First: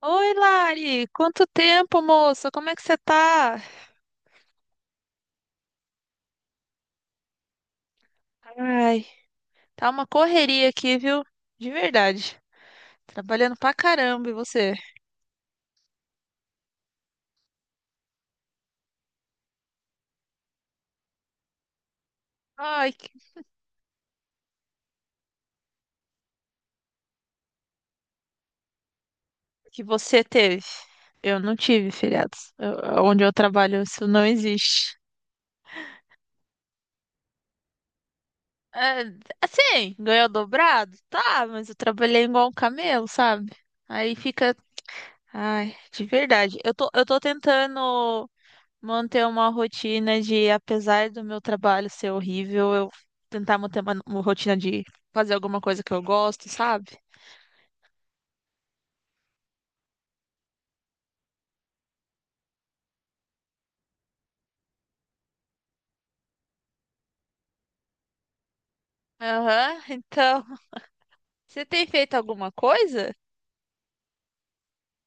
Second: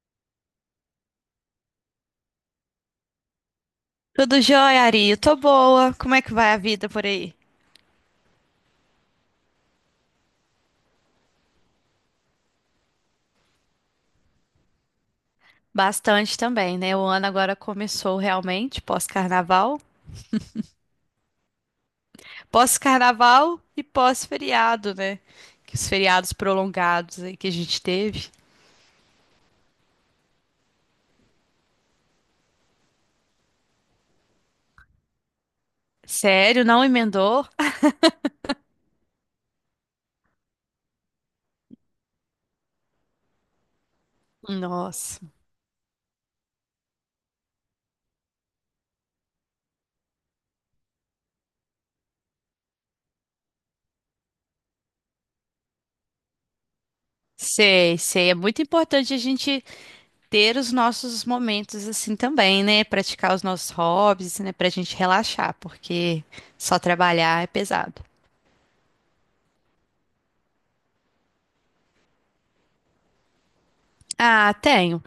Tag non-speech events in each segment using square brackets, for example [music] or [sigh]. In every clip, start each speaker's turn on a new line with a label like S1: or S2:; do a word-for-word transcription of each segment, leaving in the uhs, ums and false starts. S1: Oi, Lari! Quanto tempo, moça? Como é que você tá?
S2: Tudo jóia, Ari? Eu tô boa. Como é que vai a vida por aí?
S1: Ai, tá uma correria aqui, viu? De verdade. Trabalhando pra caramba, e você?
S2: Bastante também, né? O ano agora começou realmente, pós-carnaval.
S1: Ai, que,
S2: Pós-carnaval e pós-feriado, né? Que os feriados prolongados aí que a gente teve.
S1: que você teve? Eu não tive feriados. Eu- onde eu trabalho, isso não existe.
S2: Sério, não emendou?
S1: É, assim, ganhou dobrado? Tá, mas eu trabalhei igual um camelo, sabe? Aí fica.
S2: Nossa.
S1: Ai, de verdade. Eu tô, eu tô tentando. Manter uma rotina de, apesar do meu trabalho ser horrível, eu tentar manter uma, uma rotina de fazer alguma coisa que eu gosto, sabe?
S2: Sei, sei. É muito importante a gente ter os nossos momentos assim também, né? Praticar os nossos hobbies, né? Pra gente relaxar, porque só trabalhar é pesado.
S1: Aham, então, você tem feito alguma coisa?
S2: Ah, tenho.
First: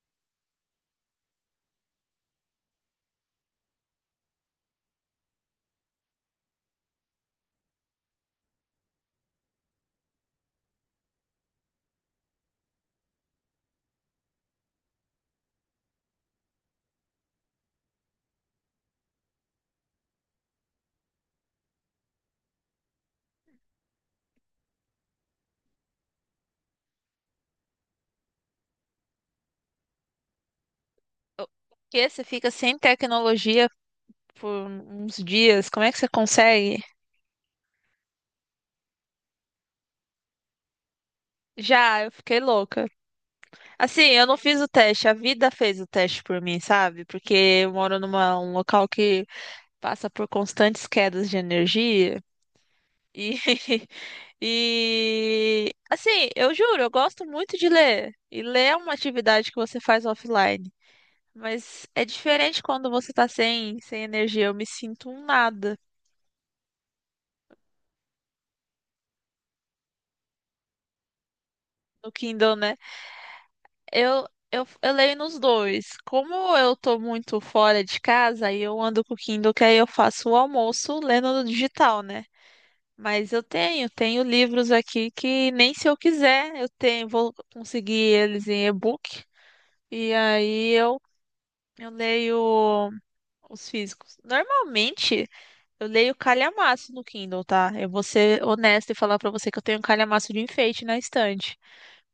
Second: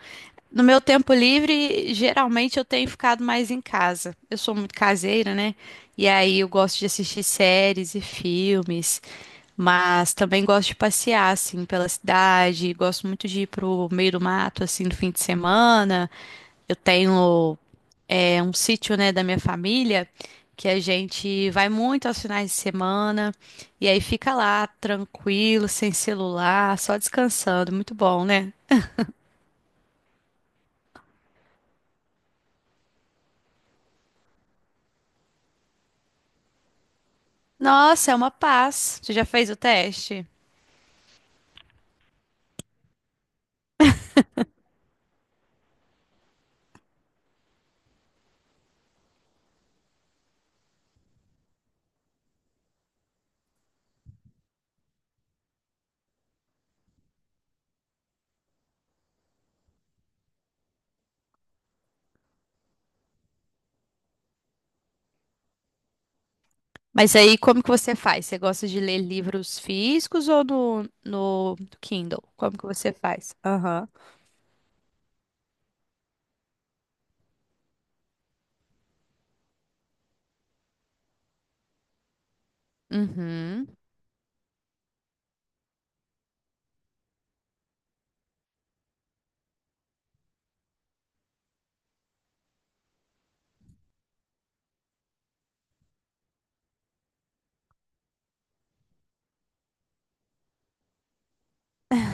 S2: No meu tempo livre, geralmente eu tenho ficado mais em casa. Eu sou muito caseira, né? E aí eu gosto de assistir séries e filmes, mas também gosto de passear, assim, pela cidade. Gosto muito de ir pro meio do mato, assim, no fim de semana. Eu tenho, é, um sítio, né, da minha família, que a gente vai muito aos finais de semana. E aí fica lá, tranquilo, sem celular, só descansando. Muito bom, né?
S1: O- Porque você fica sem tecnologia por uns dias, como é que você consegue?
S2: Nossa, é uma paz. Você já fez o teste?
S1: Já, eu fiquei louca. Assim, eu não fiz o teste, a vida fez o teste por mim, sabe? Porque eu moro numa um local que passa por constantes quedas de energia. E, [laughs] e assim, eu juro, eu gosto muito de ler. E ler é uma atividade que você faz offline. Mas é diferente quando você tá sem, sem energia. Eu me sinto um nada
S2: Mas aí, como que você faz? Você gosta de ler livros físicos ou no, no
S1: no
S2: Kindle?
S1: Kindle,
S2: Como que
S1: né?
S2: você faz? Aham.
S1: Eu, eu, eu leio nos dois. Como eu tô muito fora de casa, aí eu ando com o Kindle, que aí eu faço o almoço lendo no digital, né? Mas eu
S2: Uhum.
S1: tenho, tenho livros aqui que nem se eu quiser, eu tenho, vou conseguir eles em e-book. E aí eu Eu leio os físicos. Normalmente, eu leio calhamaço no Kindle, tá? Eu vou ser honesta e falar pra você que eu tenho um calhamaço de enfeite na estante.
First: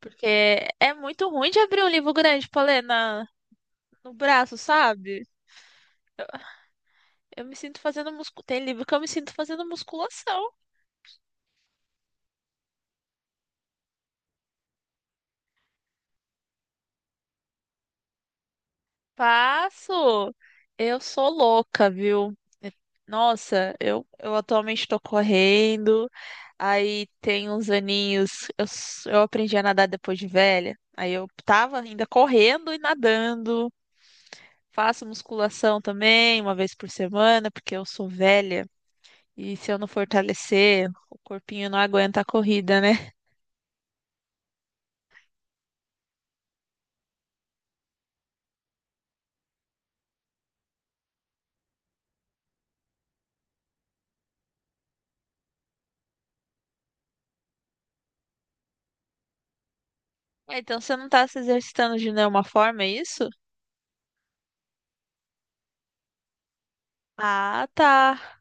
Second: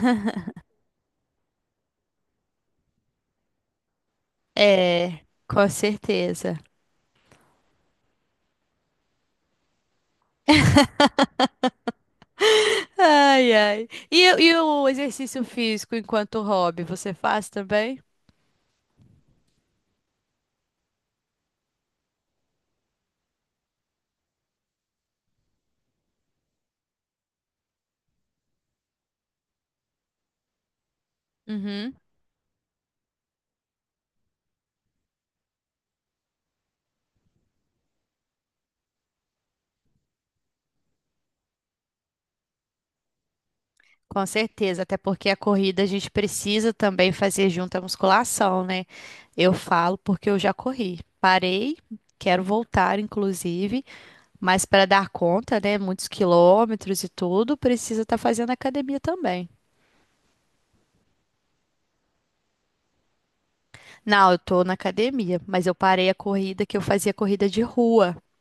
S1: Porque é muito ruim de abrir um livro grande pra ler na, no braço,
S2: É,
S1: sabe?
S2: com certeza.
S1: Eu me sinto fazendo musculação. Tem livro que eu me sinto fazendo musculação.
S2: Ai, ai. E, e o exercício físico enquanto hobby, você faz também?
S1: Passo, eu sou louca, viu? É- Nossa, eu, eu atualmente estou correndo. Aí tem uns aninhos. Eu, s- eu aprendi a nadar depois de velha. Aí eu tava
S2: Uhum.
S1: ainda correndo e nadando. Faço musculação também, uma vez por semana, porque eu sou velha. E se eu não fortalecer, o corpinho não aguenta a corrida, né?
S2: Com certeza, até porque a corrida a gente precisa também fazer junto a musculação, né? Eu falo porque eu já corri. Parei, quero voltar, inclusive, mas para dar conta, né, muitos quilômetros e tudo, precisa estar fazendo academia também.
S1: Ah, então você não tá se exercitando de nenhuma forma, é isso?
S2: Não, eu tô na academia, mas eu parei a corrida que eu fazia corrida de
S1: Ah,
S2: rua.
S1: tá.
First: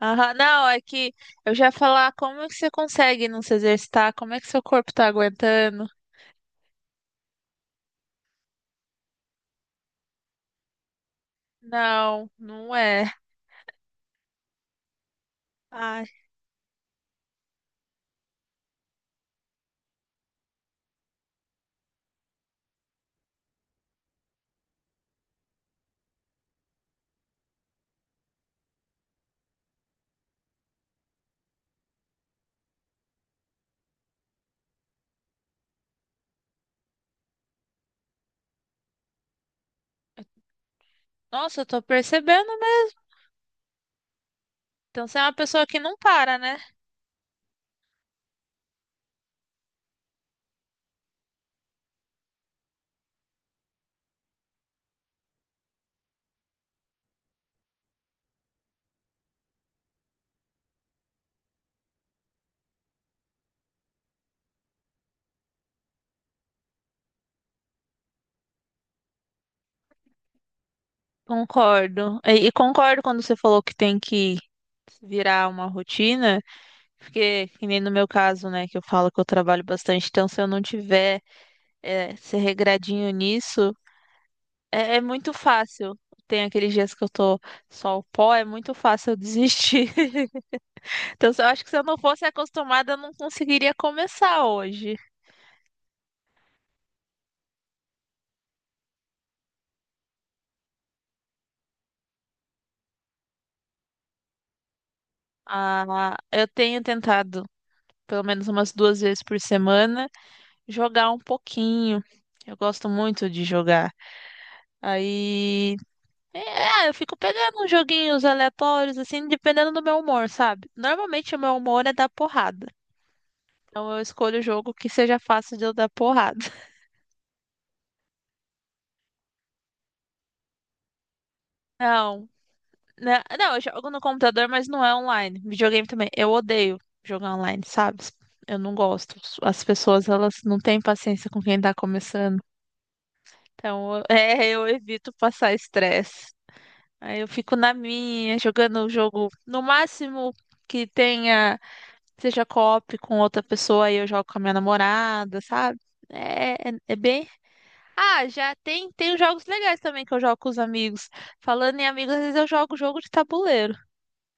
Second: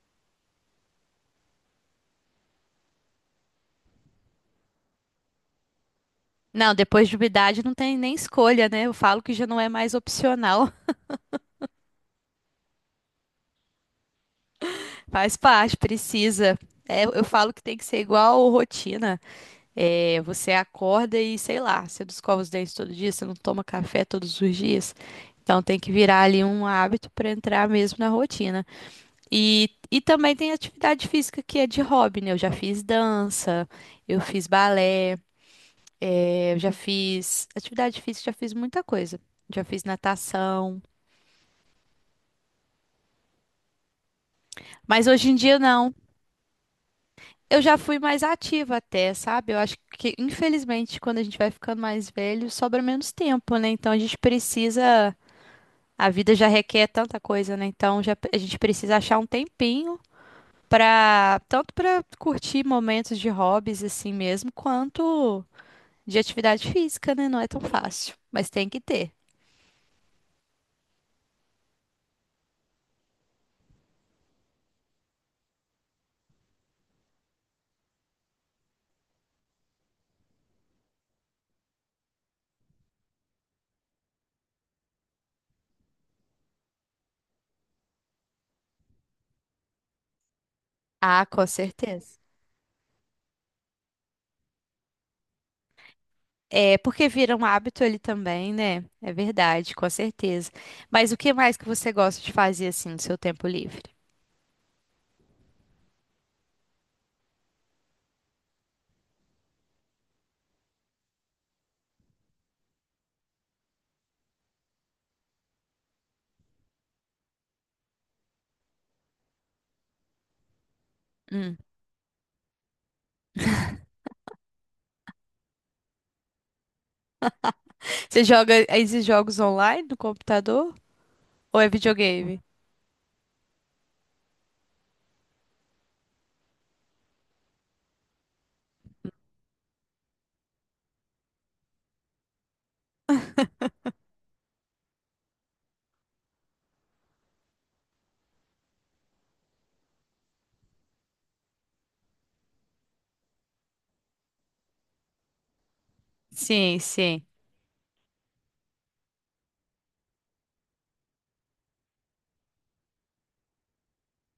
S1: Aham, não, é que eu já ia falar como é que você consegue não se exercitar, como é que seu corpo tá aguentando.
S2: Não, depois de uma idade não tem nem escolha, né? Eu falo que já não é mais opcional,
S1: Não, não é.
S2: [laughs] faz parte,
S1: Ai,
S2: precisa. É, eu falo que tem que ser igual rotina. É, você acorda e, sei lá, você não escova os dentes todo dia, você não toma café todos os dias. Então tem que virar ali um hábito para entrar mesmo na rotina. E, e também tem atividade física que é de hobby, né? Eu já fiz dança, eu fiz balé, é, eu já fiz atividade física, já fiz muita coisa. Já fiz natação,
S1: nossa, eu tô percebendo mesmo. Então
S2: mas
S1: você é
S2: hoje
S1: uma
S2: em dia
S1: pessoa que
S2: não.
S1: não para, né?
S2: Eu já fui mais ativa até, sabe? Eu acho que, infelizmente, quando a gente vai ficando mais velho, sobra menos tempo, né? Então a gente precisa. A vida já requer tanta coisa, né? Então já, a gente precisa achar um tempinho para tanto para curtir momentos de hobbies assim mesmo, quanto de atividade física, né? Não é tão fácil, mas tem que ter.
S1: Concordo. E, e concordo quando você falou que tem que virar uma rotina, porque que nem no meu caso, né, que eu falo que eu trabalho bastante, então se eu não tiver é, ser regradinho nisso, é, é muito fácil. Tem aqueles dias que eu tô só o pó, é muito fácil eu desistir. [laughs]
S2: Ah,
S1: Então, eu
S2: com
S1: acho que se eu não
S2: certeza.
S1: fosse acostumada, eu não conseguiria começar hoje.
S2: É porque vira um hábito ali também, né? É verdade, com certeza. Mas o que mais que você gosta de fazer assim no seu tempo livre?
S1: Ah, eu tenho tentado, pelo menos umas duas vezes por semana, jogar um pouquinho. Eu gosto muito de jogar. Aí, é, ah, eu fico pegando uns joguinhos aleatórios, assim, dependendo do meu humor, sabe? Normalmente o meu
S2: Hum.
S1: humor é dar porrada. Então eu escolho o jogo que seja fácil de eu dar porrada. [laughs]
S2: Você joga esses jogos online no computador ou é
S1: Não,
S2: videogame?
S1: né, não, eu jogo no computador, mas não é online. Videogame também. Eu odeio jogar online, sabe? Eu não gosto. As pessoas, elas não têm paciência com quem tá começando. Então, [laughs] eu- é, eu evito passar estresse. Aí eu fico na minha, jogando o jogo. No máximo que tenha, seja co-op com outra pessoa, aí eu jogo com a minha namorada, sabe? É, é,
S2: Sim,
S1: é
S2: sim.
S1: bem. Ah, já tem, tem os jogos legais também que eu jogo com os amigos. Falando em amigos, às vezes eu jogo jogo de tabuleiro.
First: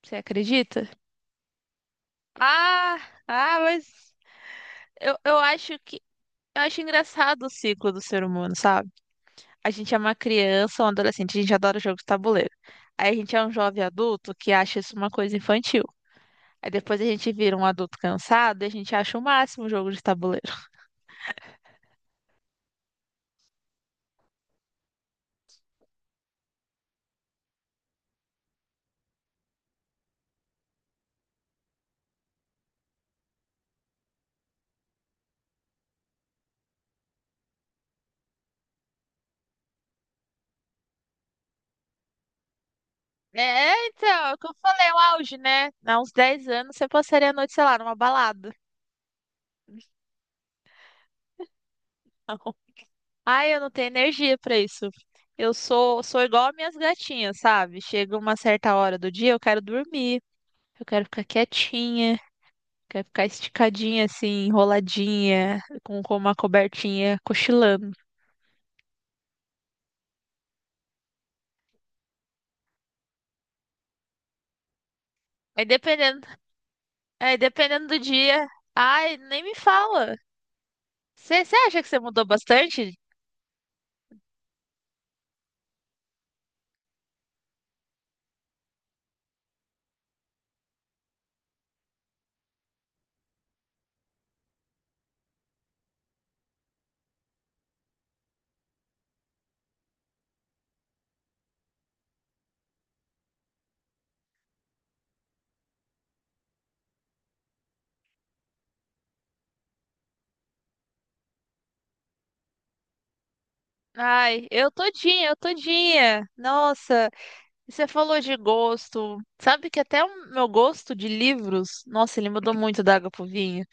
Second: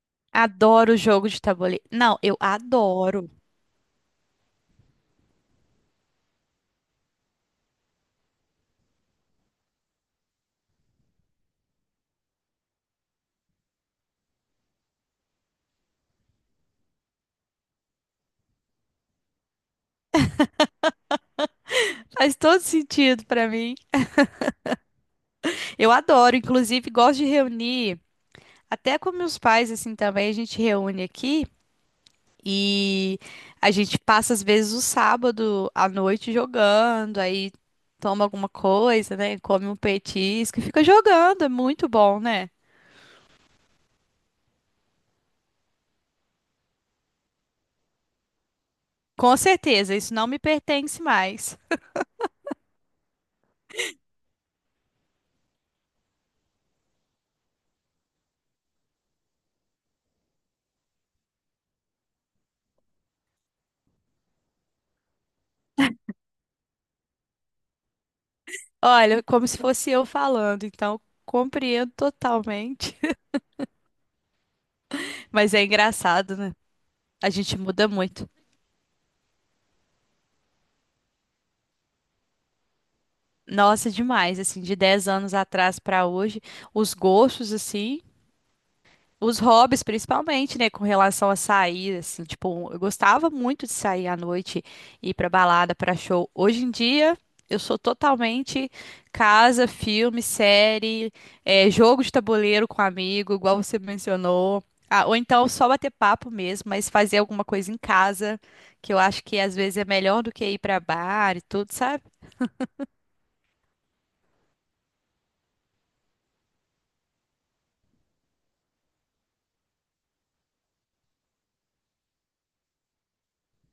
S1: Você acredita?
S2: Adoro jogo de tabuleiro. Não, eu
S1: Ah,
S2: adoro.
S1: ah, mas eu, eu acho que eu acho engraçado o ciclo do ser humano, sabe? A gente é uma criança, um adolescente, a gente adora jogo de tabuleiro. Aí a gente é um jovem adulto que acha isso uma coisa infantil. Aí depois a gente vira um adulto cansado e a gente acha o máximo o jogo de tabuleiro.
S2: Faz todo sentido pra mim. Eu adoro, inclusive gosto de reunir, até com meus pais assim também, a gente reúne aqui e a gente passa às vezes o sábado à noite jogando, aí toma alguma coisa, né? Come um petisco e fica jogando, é muito bom, né?
S1: É, então, é o que eu falei, o auge, né? Há uns dez anos você passaria a noite, sei lá, numa balada.
S2: Com certeza, isso não me pertence mais.
S1: [laughs] Ai, eu não tenho energia pra isso. Eu sou, sou igual as minhas gatinhas, sabe? Chega uma certa hora do dia, eu quero dormir. Eu quero ficar quietinha, quero ficar esticadinha, assim, enroladinha, com, com uma cobertinha, cochilando.
S2: Olha, como se fosse eu falando, então compreendo totalmente. [laughs] Mas é
S1: Aí dependendo,
S2: engraçado, né? A
S1: aí
S2: gente
S1: dependendo
S2: muda
S1: do
S2: muito.
S1: dia, ai, nem me fala. Você acha que você mudou bastante?
S2: Nossa, demais, assim, de dez anos atrás pra hoje, os gostos, assim, os hobbies principalmente, né, com relação a sair, assim, tipo, eu gostava muito de sair à noite, ir pra balada, pra show. Hoje em dia, eu sou totalmente casa, filme, série, eh, jogo de tabuleiro com amigo, igual você mencionou. Ah, ou então só bater papo mesmo, mas fazer alguma coisa em casa, que eu acho que às vezes é melhor do que ir pra bar e tudo, sabe?
S1: Ai, eu todinha, eu todinha. Nossa, e você falou de gosto. Sabe que até o meu gosto de livros, nossa, ele mudou muito da água pro vinho.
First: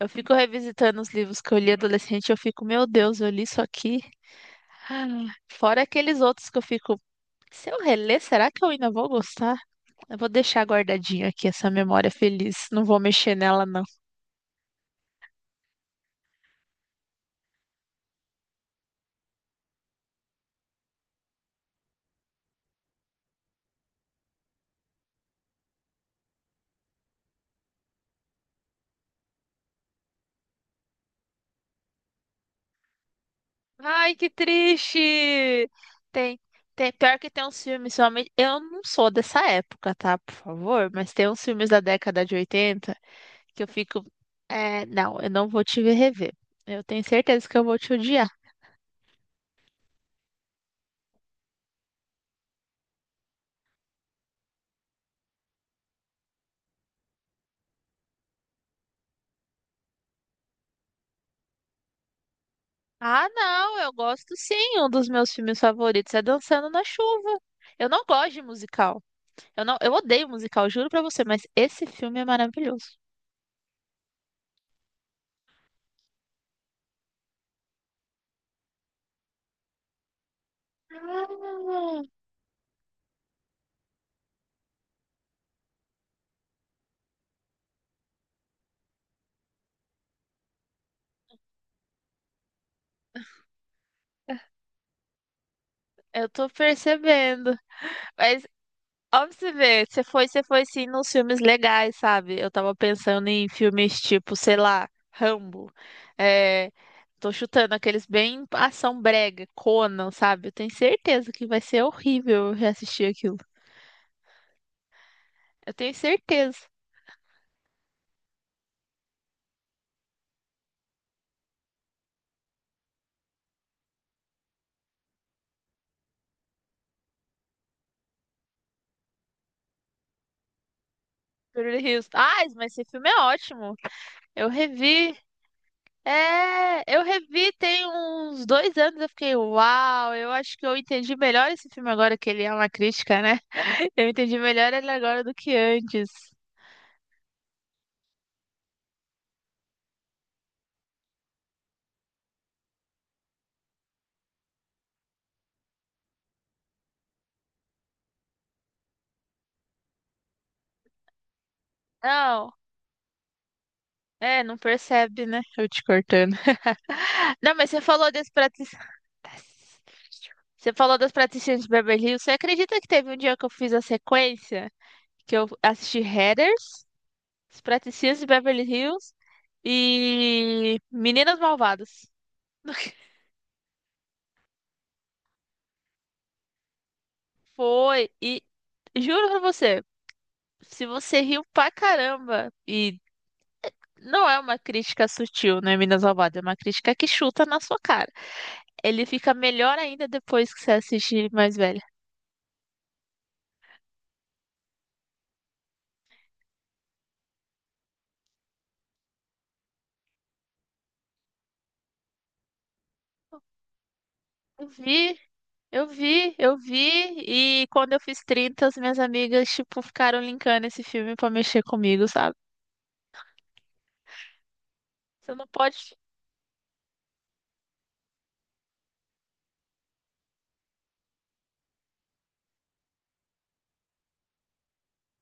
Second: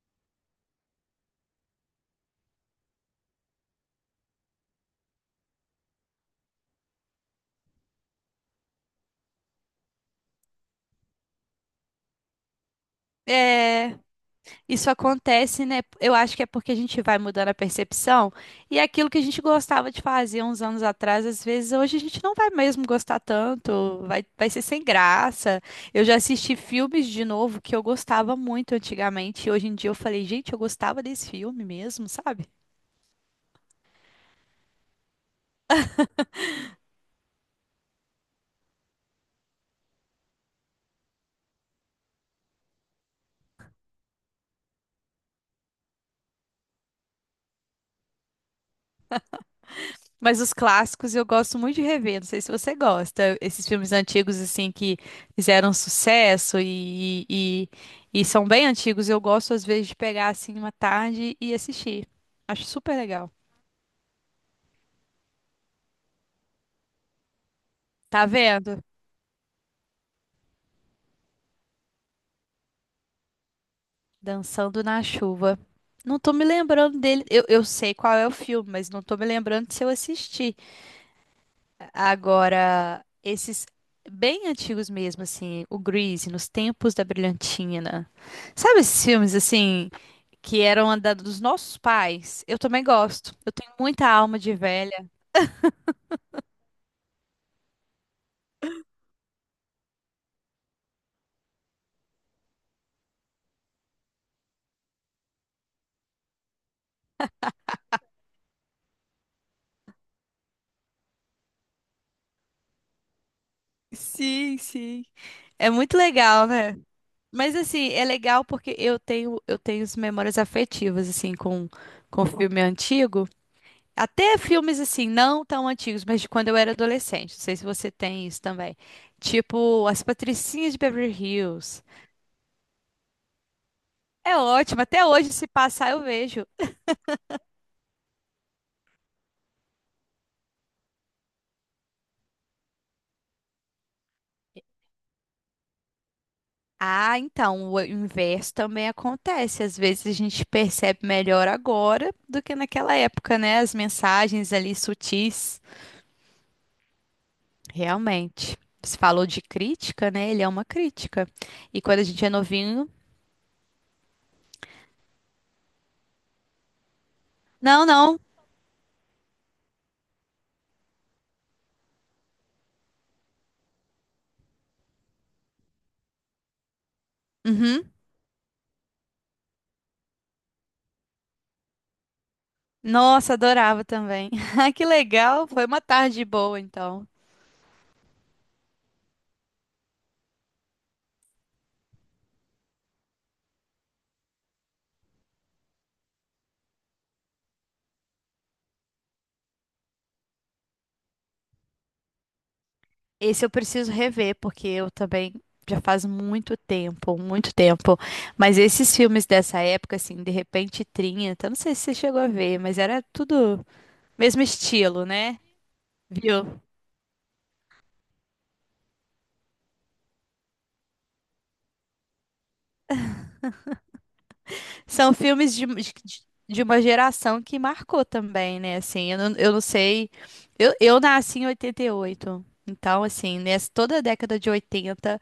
S1: Eu fico revisitando os livros que eu li adolescente, eu fico, meu Deus, eu li isso aqui. Ah, fora aqueles outros que eu fico, se eu reler, será que eu ainda vou gostar? Eu vou deixar guardadinho aqui essa memória feliz, não vou mexer nela não.
S2: É, isso acontece, né? Eu acho que é porque a gente vai mudando a percepção e é aquilo que a gente gostava de fazer uns anos atrás, às vezes hoje a gente não vai mesmo gostar tanto, vai, vai ser sem graça. Eu já assisti filmes de novo que eu gostava muito antigamente e hoje em dia eu falei, gente, eu gostava desse filme mesmo, sabe?
S1: Ai, que triste! Tem, tem, Pior que tem uns filmes, somente, eu não sou dessa época, tá? Por favor, mas tem uns filmes da década de oitenta que eu fico, é, não, eu não vou te ver rever. Eu tenho certeza que eu vou te odiar.
S2: Mas os clássicos eu gosto muito de rever. Não sei se você gosta. Esses filmes antigos, assim, que fizeram sucesso e, e, e são bem antigos, eu gosto, às vezes, de pegar, assim, uma tarde e assistir. Acho super
S1: Ah,
S2: legal.
S1: não, eu gosto sim. Um dos meus filmes favoritos é Dançando na Chuva. Eu não
S2: Tá
S1: gosto de
S2: vendo?
S1: musical. Eu não, eu odeio musical, juro pra você, mas esse filme é maravilhoso.
S2: Dançando na chuva. Não tô me lembrando dele. Eu, eu sei qual é o filme, mas não tô me lembrando de se eu assisti.
S1: Ah,
S2: Agora, esses bem antigos mesmo, assim, o Grease, Nos Tempos da Brilhantina. Sabe esses filmes, assim que eram a da- dos nossos pais, eu também gosto. Eu tenho muita alma de velha.
S1: eu tô percebendo. Mas, ó, pra você ver, você foi, você foi sim nos filmes legais, sabe? Eu tava pensando em filmes tipo, sei lá, Rambo. É, tô chutando aqueles bem ação brega, Conan, sabe? Eu tenho certeza que vai ser horrível reassistir aquilo.
S2: Sim, sim. É
S1: Eu tenho
S2: muito legal,
S1: certeza.
S2: né? Mas assim, é legal porque eu tenho eu tenho as memórias afetivas assim com com filme antigo, até filmes assim não tão antigos, mas de quando eu era adolescente. Não sei se você tem isso também. Tipo As Patricinhas de Beverly
S1: Beverly
S2: Hills.
S1: Hills. Ah, mas esse filme é ótimo.
S2: É
S1: Eu
S2: ótimo, até
S1: revi.
S2: hoje se passar eu vejo.
S1: É, eu revi tem uns dois anos. Eu fiquei, uau, eu acho que eu entendi melhor esse filme agora, que ele é uma crítica, né? [laughs] Eu entendi melhor ele agora do que antes.
S2: Ah, então, o inverso também acontece. Às vezes a gente percebe melhor agora do que naquela época, né? As mensagens ali sutis. Realmente. Você falou de crítica, né? Ele é uma crítica. E quando a gente é
S1: Não,
S2: novinho.
S1: é, não percebe, né? Eu te cortando. [laughs] Não, mas você
S2: Não,
S1: falou
S2: não.
S1: das praticidades. Você falou das praticidades de Beverly Hills. Você acredita que teve um dia que eu fiz a sequência? Que eu assisti Heather? Os
S2: Uhum.
S1: Praticinhas de Beverly Hills e Meninas Malvadas. [laughs]
S2: Nossa, adorava também. [laughs] Ah, que legal. Foi uma tarde boa, então.
S1: Foi, e juro pra você, se você riu pra caramba, e não é uma crítica sutil, né, Meninas Malvadas, é uma crítica que chuta na sua cara. Ele fica melhor ainda depois que você assiste mais velha.
S2: Esse eu preciso rever, porque eu também já faz muito tempo, muito tempo. Mas esses filmes dessa época, assim, de repente trinta, não sei se você chegou a ver, mas era tudo mesmo
S1: Eu
S2: estilo,
S1: vi,
S2: né?
S1: eu vi, eu
S2: Viu?
S1: vi, e quando eu fiz trinta, as minhas amigas, tipo, ficaram linkando esse filme pra mexer comigo, sabe?
S2: São
S1: Você não
S2: filmes de, de,
S1: pode.
S2: de uma geração que marcou também, né? Assim, eu não, eu não sei. Eu, eu nasci em oitenta e oito. Então, assim, nessa, toda a década de oitenta,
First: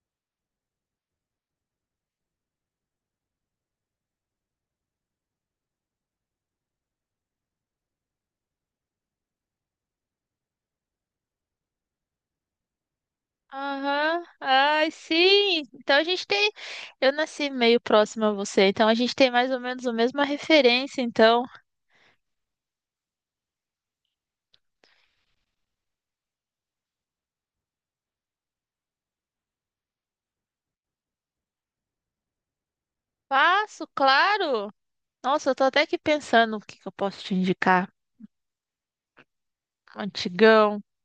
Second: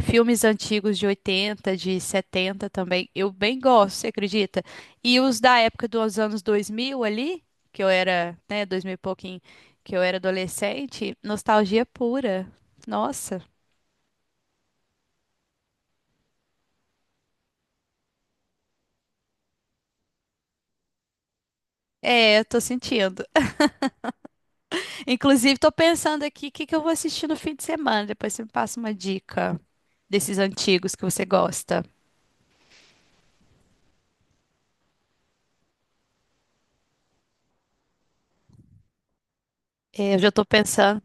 S2: filmes antigos de oitenta, de setenta também, eu bem gosto, você acredita? E os da época dos anos dois mil ali, que eu era, né, dois mil e pouquinho, que eu era adolescente, nostalgia pura. Nossa.
S1: Aham, ai, sim. Então a gente tem. Eu nasci meio próximo a você, então a gente tem mais ou menos a mesma referência, então.
S2: É, eu tô sentindo. Inclusive, tô pensando aqui o que que eu vou assistir no fim de semana. Depois você me passa uma dica desses antigos que você gosta.
S1: Faço, claro! Nossa, eu tô até aqui pensando o que que eu posso te indicar.
S2: É, eu já tô
S1: Antigão,
S2: pensando.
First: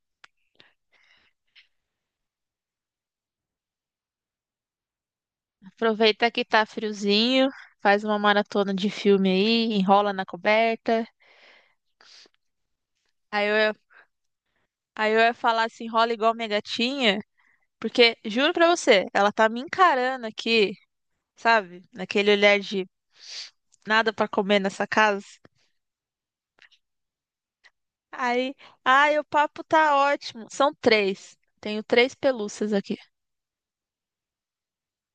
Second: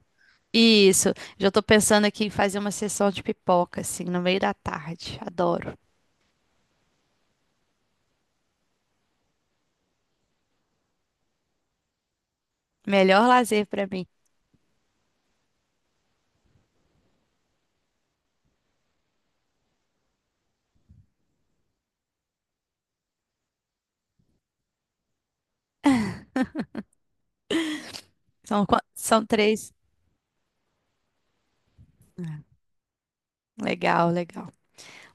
S2: Isso, já tô pensando aqui em fazer uma sessão de pipoca, assim, no meio da tarde. Adoro.
S1: aproveita que tá friozinho, faz uma maratona de filme aí, enrola na coberta.
S2: Melhor
S1: Aí eu,
S2: lazer
S1: ia-
S2: pra mim.
S1: aí eu ia falar assim, enrola igual minha gatinha, porque juro pra você, ela tá me encarando aqui, sabe? Naquele olhar de nada pra comer nessa casa. Aí,
S2: São, qua-
S1: ai, o
S2: são
S1: papo
S2: três.
S1: tá ótimo. São três. Tenho três pelúcias aqui.
S2: Legal, legal.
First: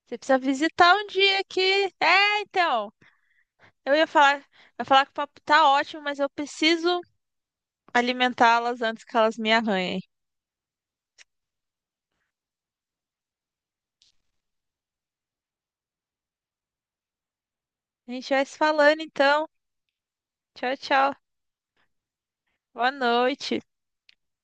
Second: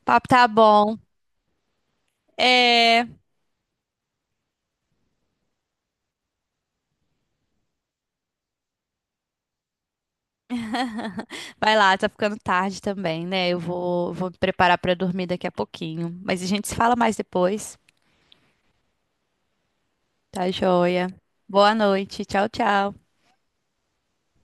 S2: O
S1: Você
S2: papo
S1: precisa
S2: tá
S1: visitar
S2: bom.
S1: um dia aqui. É, então.
S2: É.
S1: Eu ia falar, eu ia falar que o papo tá ótimo, mas eu preciso alimentá-las antes que elas me arranhem.
S2: [laughs] Vai lá, tá ficando tarde também, né? Eu vou, vou me preparar pra dormir daqui a pouquinho. Mas a gente se fala mais depois.
S1: A gente vai se falando, então.
S2: Tá
S1: Tchau,
S2: joia.
S1: tchau.
S2: Boa noite. Tchau,
S1: Boa
S2: tchau.
S1: noite.